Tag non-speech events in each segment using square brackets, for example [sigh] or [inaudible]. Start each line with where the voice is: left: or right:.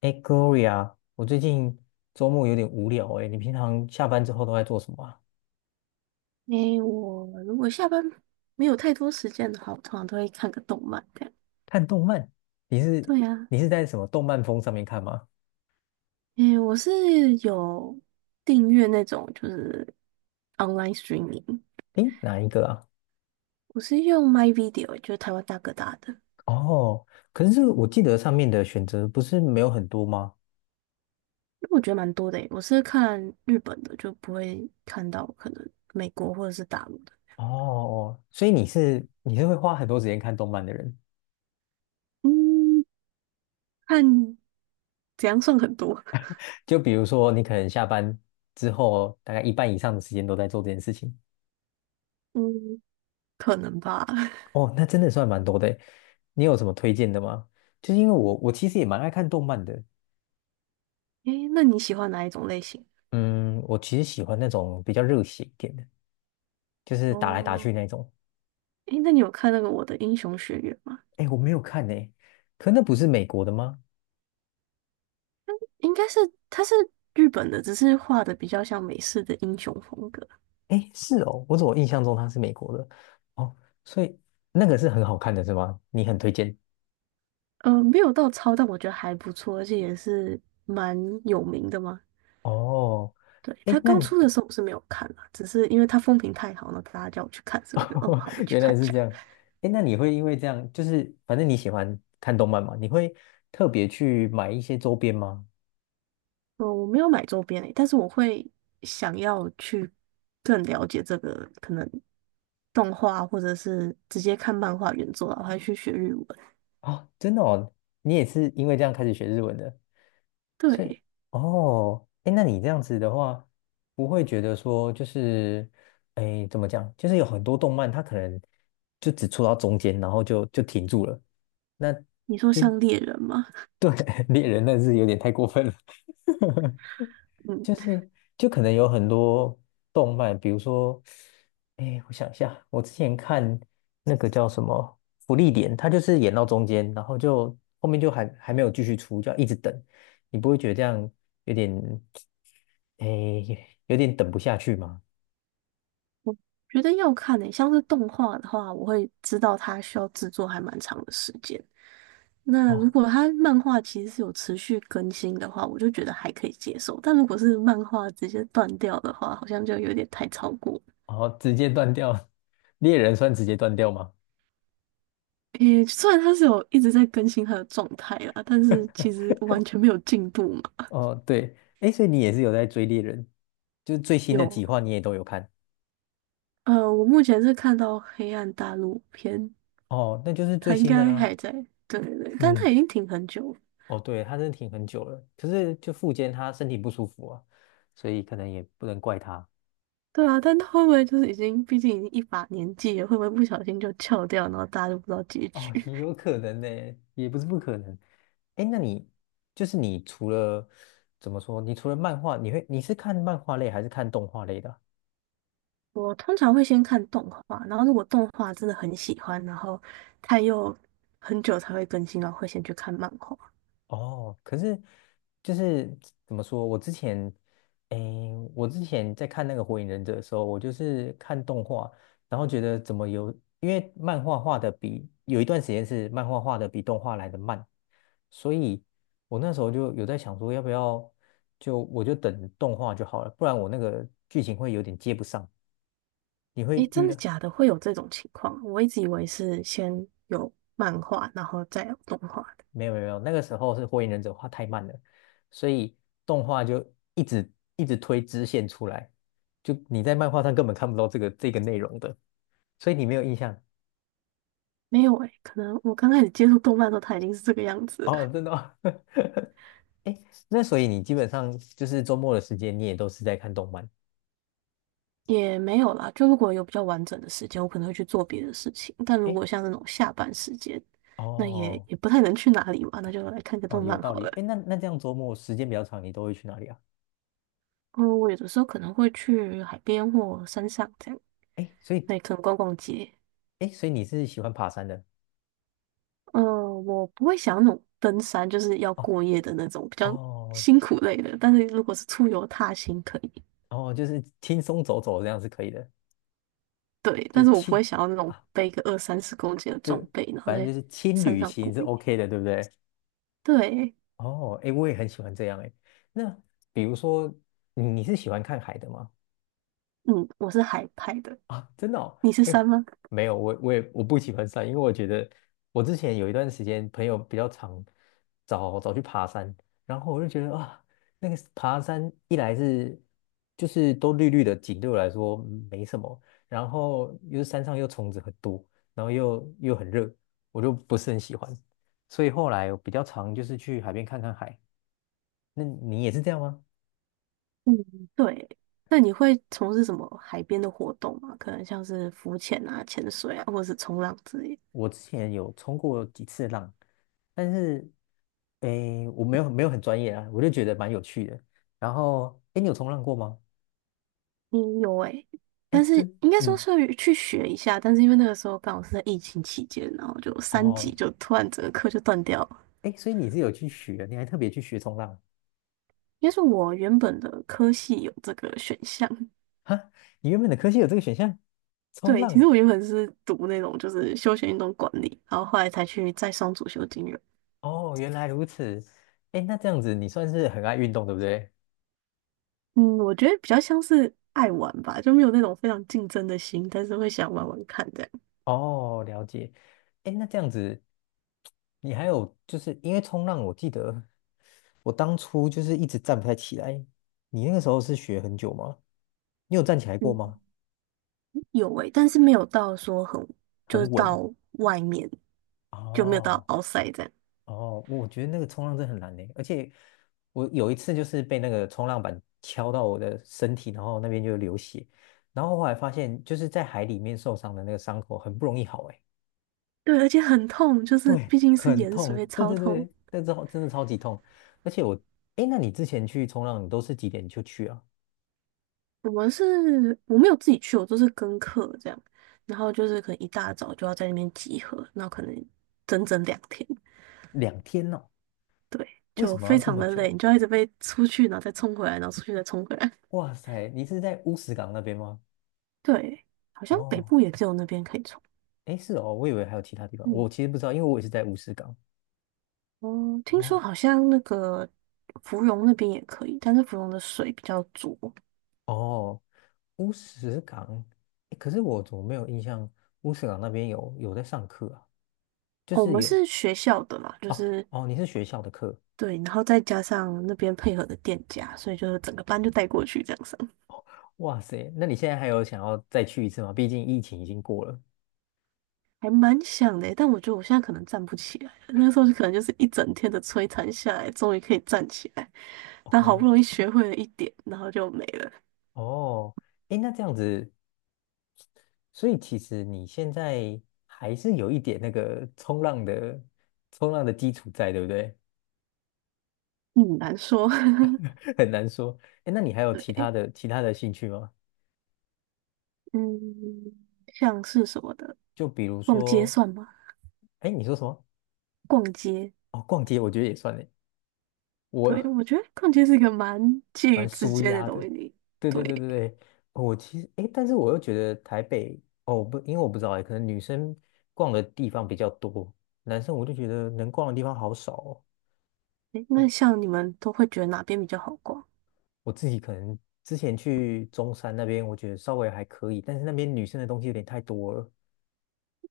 left: 哎，Gloria，我最近周末有点无聊哎，你平常下班之后都在做什么啊？
right: 诶，我如果下班没有太多时间的话，我通常都会看个动漫这样。
left: 看动漫？你是
right: 对呀，
left: 你是在什么动漫风上面看吗？
right: 诶，我是有订阅那种就是 online streaming，
left: 哎，哪一个啊？
right: 我是用 My Video，就是台湾大哥大的，
left: 哦，可是这个我记得上面的选择不是没有很多吗？
right: 因为我觉得蛮多的诶。我是看日本的，就不会看到可能美国或者是大陆的。
left: 哦，所以你是会花很多时间看动漫的人，
right: 嗯，看怎样算很多？[laughs]
left: 就比如说你可能下班之后大概一半以上的时间都在做这件事情。
right: 嗯，可能吧。[laughs]
left: 哦，那真的算蛮多的诶。你有什么推荐的吗？就是因为我其实也蛮爱看动漫的，
right: 诶，那你喜欢哪一种类型？
left: 嗯，我其实喜欢那种比较热血一点的，就是打来打
right: 哦，
left: 去那种。
right: 诶，那你有看那个《我的英雄学院》吗？
left: 哎，我没有看呢，可那不是美国的吗？
right: 应该是它是日本的，只是画的比较像美式的英雄风格。
left: 哎，是哦，我怎么印象中它是美国的？哦，所以那个是很好看的是吗？你很推荐
right: 没有到超，但我觉得还不错，而且也是蛮有名的嘛。
left: 哦。
right: 对，它
left: 哎，那
right: 刚
left: 你
right: 出的时候我是没有看啦，只是因为它风评太好了，大家叫我去看，所以我就好，我
left: [laughs]
right: 去
left: 原来
right: 看一
left: 是
right: 下。
left: 这样。哎，那你会因为这样，就是反正你喜欢看动漫嘛，你会特别去买一些周边吗？
right: 我没有买周边诶，但是我会想要去更了解这个可能动画，或者是直接看漫画原作啊，我还去学日文。
left: 啊，真的哦，你也是因为这样开始学日文的。所以，
right: 对，
left: 哦，哎，那你这样子的话，不会觉得说就是，哎，怎么讲？就是有很多动漫，它可能就只出到中间，然后就停住了。那
right: 你说
left: 就
right: 像猎人吗？
left: 对 [laughs] 猎人那是有点太过分了。[laughs]
right: 嗯。
left: 就是可能有很多动漫，比如说，哎，我想一下，我之前看那个叫什么《福利点》，它就是演到中间，然后就后面就还没有继续出，就要一直等，你不会觉得这样有点，哎，有点等不下去吗？
right: 觉得要看诶、像是动画的话，我会知道它需要制作还蛮长的时间。那如
left: 哦，
right: 果它漫画其实是有持续更新的话，我就觉得还可以接受。但如果是漫画直接断掉的话，好像就有点太超过。
left: 哦，直接断掉，[laughs] 猎人算直接断掉吗？
right: 诶、虽然它是有一直在更新它的状态啦，但是其实完全没有进步嘛。
left: 哦，对，哎，所以你也是有在追猎人，就是最新的
right: 有，
left: 几话你也都有看，
right: 我目前是看到《黑暗大陆》篇，
left: 哦，那就是最
right: 它应
left: 新的
right: 该
left: 啦。
right: 还在。对对对，但
left: 嗯。
right: 它已经停很久了。
left: 哦，对，他真的挺很久了，可是就复健他身体不舒服啊，所以可能也不能怪他。
right: 对啊，但他会不会就是已经，毕竟已经一把年纪了，会不会不小心就翘掉，然后大家就不知道结局？
left: 哦，也有可能呢，也不是不可能。哎，那你就是你除了怎么说，你除了漫画，你是看漫画类还是看动画类的啊？
right: [laughs] 我通常会先看动画，然后如果动画真的很喜欢，然后它又很久才会更新，然后会先去看漫画。
left: 哦，可是就是怎么说，我之前在看那个《火影忍者》的时候，我就是看动画，然后觉得怎么有，因为漫画画的比有一段时间是漫画画的比动画来的慢，所以我那时候就有在想说，要不要我就等动画就好了，不然我那个剧情会有点接不上。你
right: 诶，
left: 会
right: 真
left: 遇
right: 的
left: 到
right: 假的？会有这种情况？我一直以为是先有漫画，然后再有动画的，
left: 没有没有没有，那个时候是《火影忍者》画太慢了，所以动画就一直一直推支线出来，就你在漫画上根本看不到这个内容的，所以你没有印象
right: 没有诶，可能我刚开始接触动漫的时候，它已经是这个样子
left: 哦，
right: 了
left: 真的哦。[laughs] 哎那所以你基本上就是周末的时间，你也都是在看动漫。
right: 也没有啦，就如果有比较完整的时间，我可能会去做别的事情。但如
left: 哎，
right: 果像那种下班时间，那也
left: 哦
right: 也不太能去哪里嘛，那就来看个
left: 哦，
right: 动
left: 有
right: 漫
left: 道
right: 好
left: 理。
right: 了。
left: 哎，那这样周末时间比较长，你都会去哪里啊？
right: 嗯，我有的时候可能会去海边或山上这样，
left: 哎，所以
right: 那也可能逛逛街。
left: 哎，所以你是喜欢爬山的？
right: 嗯，我不会想要那种登山，就是要
left: 哦
right: 过夜的那种比较
left: 哦
right: 辛苦类的。但是如果是出游踏行可以，
left: 哦，就是轻松走走这样是可以的，
right: 对，
left: 就
right: 但
left: 是
right: 是我不会
left: 轻
right: 想要那
left: [laughs]
right: 种
left: 啊。
right: 背个二三十公斤的
left: 这
right: 装备，然后
left: 反正就
right: 在
left: 是轻
right: 山
left: 旅
right: 上
left: 行
right: 过
left: 是
right: 夜。
left: OK 的，对不对？
right: 对，
left: 哦，哎，我也很喜欢这样哎。那比如说，你是喜欢看海的吗？
right: 嗯，我是海派的。
left: 啊，真的哦，
right: 你是
left: 哎，
right: 山吗？
left: 没有，我不喜欢山，因为我觉得我之前有一段时间朋友比较常找去爬山，然后我就觉得啊，那个爬山一来是就是都绿绿的景，对我来说没什么，然后又是山上又虫子很多，然后又很热，我就不是很喜欢，所以后来我比较常就是去海边看看海。那你也是这样吗？
right: 嗯，对。那你会从事什么海边的活动吗？可能像是浮潜啊、潜水啊，或者是冲浪之类的。
left: 我之前有冲过几次浪，但是我没有很专业啊，我就觉得蛮有趣的。然后，诶，你有冲浪过吗？
right: 嗯，有诶、但
left: 诶，
right: 是
left: 真，
right: 应该说
left: 嗯，
right: 是去学一下，但是因为那个时候刚好是在疫情期间，然后就三
left: 哦，
right: 级就突然整个课就断掉了。
left: 诶，所以你是有去学，你还特别去学冲浪
right: 应该是我原本的科系有这个选项，
left: 哈？你原本的科系有这个选项，冲
right: 对，其实
left: 浪。
right: 我原本是读那种就是休闲运动管理，然后后来才去再上主修金融。
left: 哦，原来如此。诶，那这样子你算是很爱运动，对不对？
right: 嗯，我觉得比较像是爱玩吧，就没有那种非常竞争的心，但是会想玩玩看这样。
left: 哦，了解。诶，那这样子，你还有就是因为冲浪，我记得我当初就是一直站不太起来。你那个时候是学很久吗？你有站起来过
right: 嗯，
left: 吗？
right: 有诶，但是没有到说很，就是
left: 很稳。
right: 到外面就没有到
left: 哦
right: outside 这样。
left: 哦，我觉得那个冲浪真的很难呢，而且我有一次就是被那个冲浪板敲到我的身体，然后那边就流血，然后后来发现就是在海里面受伤的那个伤口很不容易好，哎，
right: 对，而且很痛，就是
left: 对，
right: 毕竟是
left: 很
right: 盐水，
left: 痛，
right: 会
left: 对
right: 超
left: 对对，
right: 痛。
left: 之是真的超级痛，而且我，哎，那你之前去冲浪，你都是几点就去啊？
right: 我们是我没有自己去，我都是跟课这样，然后就是可能一大早就要在那边集合，那可能整整2天，
left: 2天哦，
right: 对，
left: 为
right: 就
left: 什么要
right: 非
left: 这
right: 常
left: 么
right: 的
left: 久
right: 累，
left: 啊？
right: 你就要一直被出去，然后再冲回来，然后出去再冲回来。
left: 哇塞，你是在乌石港那边吗？
right: 对，好像北
left: 哦，
right: 部也只有那边可以冲。
left: 哎，是哦，我以为还有其他地方，
right: 嗯，
left: 我其实不知道，因为我也是在乌石港。
right: 哦，听
left: 哦。
right: 说好像那个芙蓉那边也可以，但是芙蓉的水比较浊。
left: 哦，乌石港，诶可是我怎么没有印象乌石港那边有在上课啊？就
right: 哦我
left: 是
right: 们
left: 有
right: 是学校的嘛，就
left: 哦
right: 是
left: 哦，你是学校的课，
right: 对，然后再加上那边配合的店家，所以就是整个班就带过去这样上，
left: 哇塞，那你现在还有想要再去一次吗？毕竟疫情已经过了。
right: 还蛮想的欸。但我觉得我现在可能站不起来了，那时候就可能就是一整天的摧残下来，终于可以站起来，但好不
left: 哦
right: 容易学会了一点，然后就没了，
left: 哦，诶，那这样子，所以其实你现在还是有一点那个冲浪的基础在，对不对？
right: 嗯，难说。[laughs]
left: [laughs] 很难说。诶，那你还有其他
right: 对，
left: 的其他的兴趣吗？
right: 嗯，像是什么的。
left: 就比如
right: 逛街
left: 说，
right: 算吗？
left: 诶，你说什么？
right: 逛街，
left: 哦，逛街，我觉得也算诶。
right: 对，
left: 我
right: 我觉得逛街是一个蛮介于
left: 蛮
right: 之
left: 舒
right: 间的
left: 压
right: 东
left: 的。
right: 西。
left: 对对对
right: 对，
left: 对对，哦我其实诶，但是我又觉得台北哦，我不，因为我不知道诶，可能女生逛的地方比较多，男生我就觉得能逛的地方好少哦。
right: 诶
left: 我
right: 那像你们都会觉得哪边比较好逛？
left: 我自己可能之前去中山那边，我觉得稍微还可以，但是那边女生的东西有点太多了。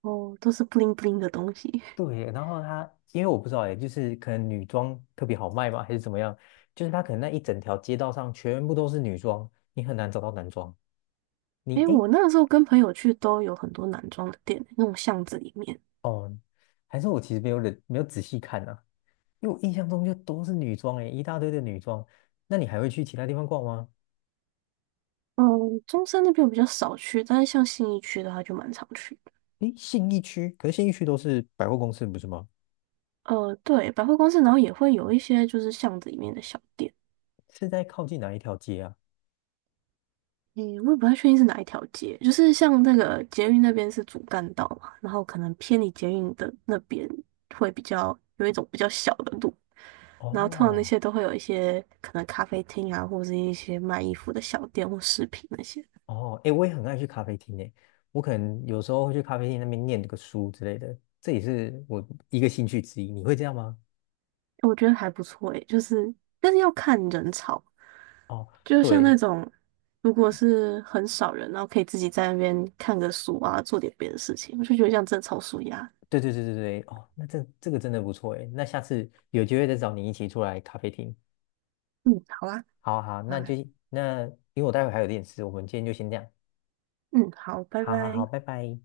right: 哦，都是 b 灵 i 灵的东西。
left: 对，然后它因为我不知道诶，就是可能女装特别好卖嘛，还是怎么样？就是它可能那一整条街道上全部都是女装，你很难找到男装。你
right: 诶，
left: 哎，
right: 我那个时候跟朋友去都有很多男装的店，那种巷子里面。
left: 哦，还是我其实没有仔细看啊，因为我印象中就都是女装诶，一大堆的女装。那你还会去其他地方逛吗？
right: 嗯，中山那边我比较少去，但是像信义区的话就蛮常去的。
left: 诶，信义区，可是信义区都是百货公司，不是吗？
right: 对，百货公司，然后也会有一些就是巷子里面的小店。
left: 是在靠近哪一条街啊？
right: 嗯，我也不太确定是哪一条街，就是像那个捷运那边是主干道嘛，然后可能偏离捷运的那边会比较有一种比较小的路，然后通常那
left: 哦
right: 些都会有一些可能咖啡厅啊，或者是一些卖衣服的小店或饰品那些，
left: 哦，诶，我也很爱去咖啡厅诶，我可能有时候会去咖啡厅那边念个书之类的，这也是我一个兴趣之一。你会这样吗？
right: 我觉得还不错诶，就是但是要看人潮，
left: 哦，
right: 就像
left: 对
right: 那种如果是很少人，然后可以自己在那边看个书啊，做点别的事情，我就觉得像正超舒压。
left: 对对对对对，哦，那这个真的不错诶，那下次有机会再找你一起出来咖啡厅。
right: 嗯，好啊，
left: 好好，那
right: 啊，
left: 就那因为我待会还有点事，我们今天就先这样。
right: 嗯，好，拜
left: 好好好，
right: 拜。
left: 拜拜。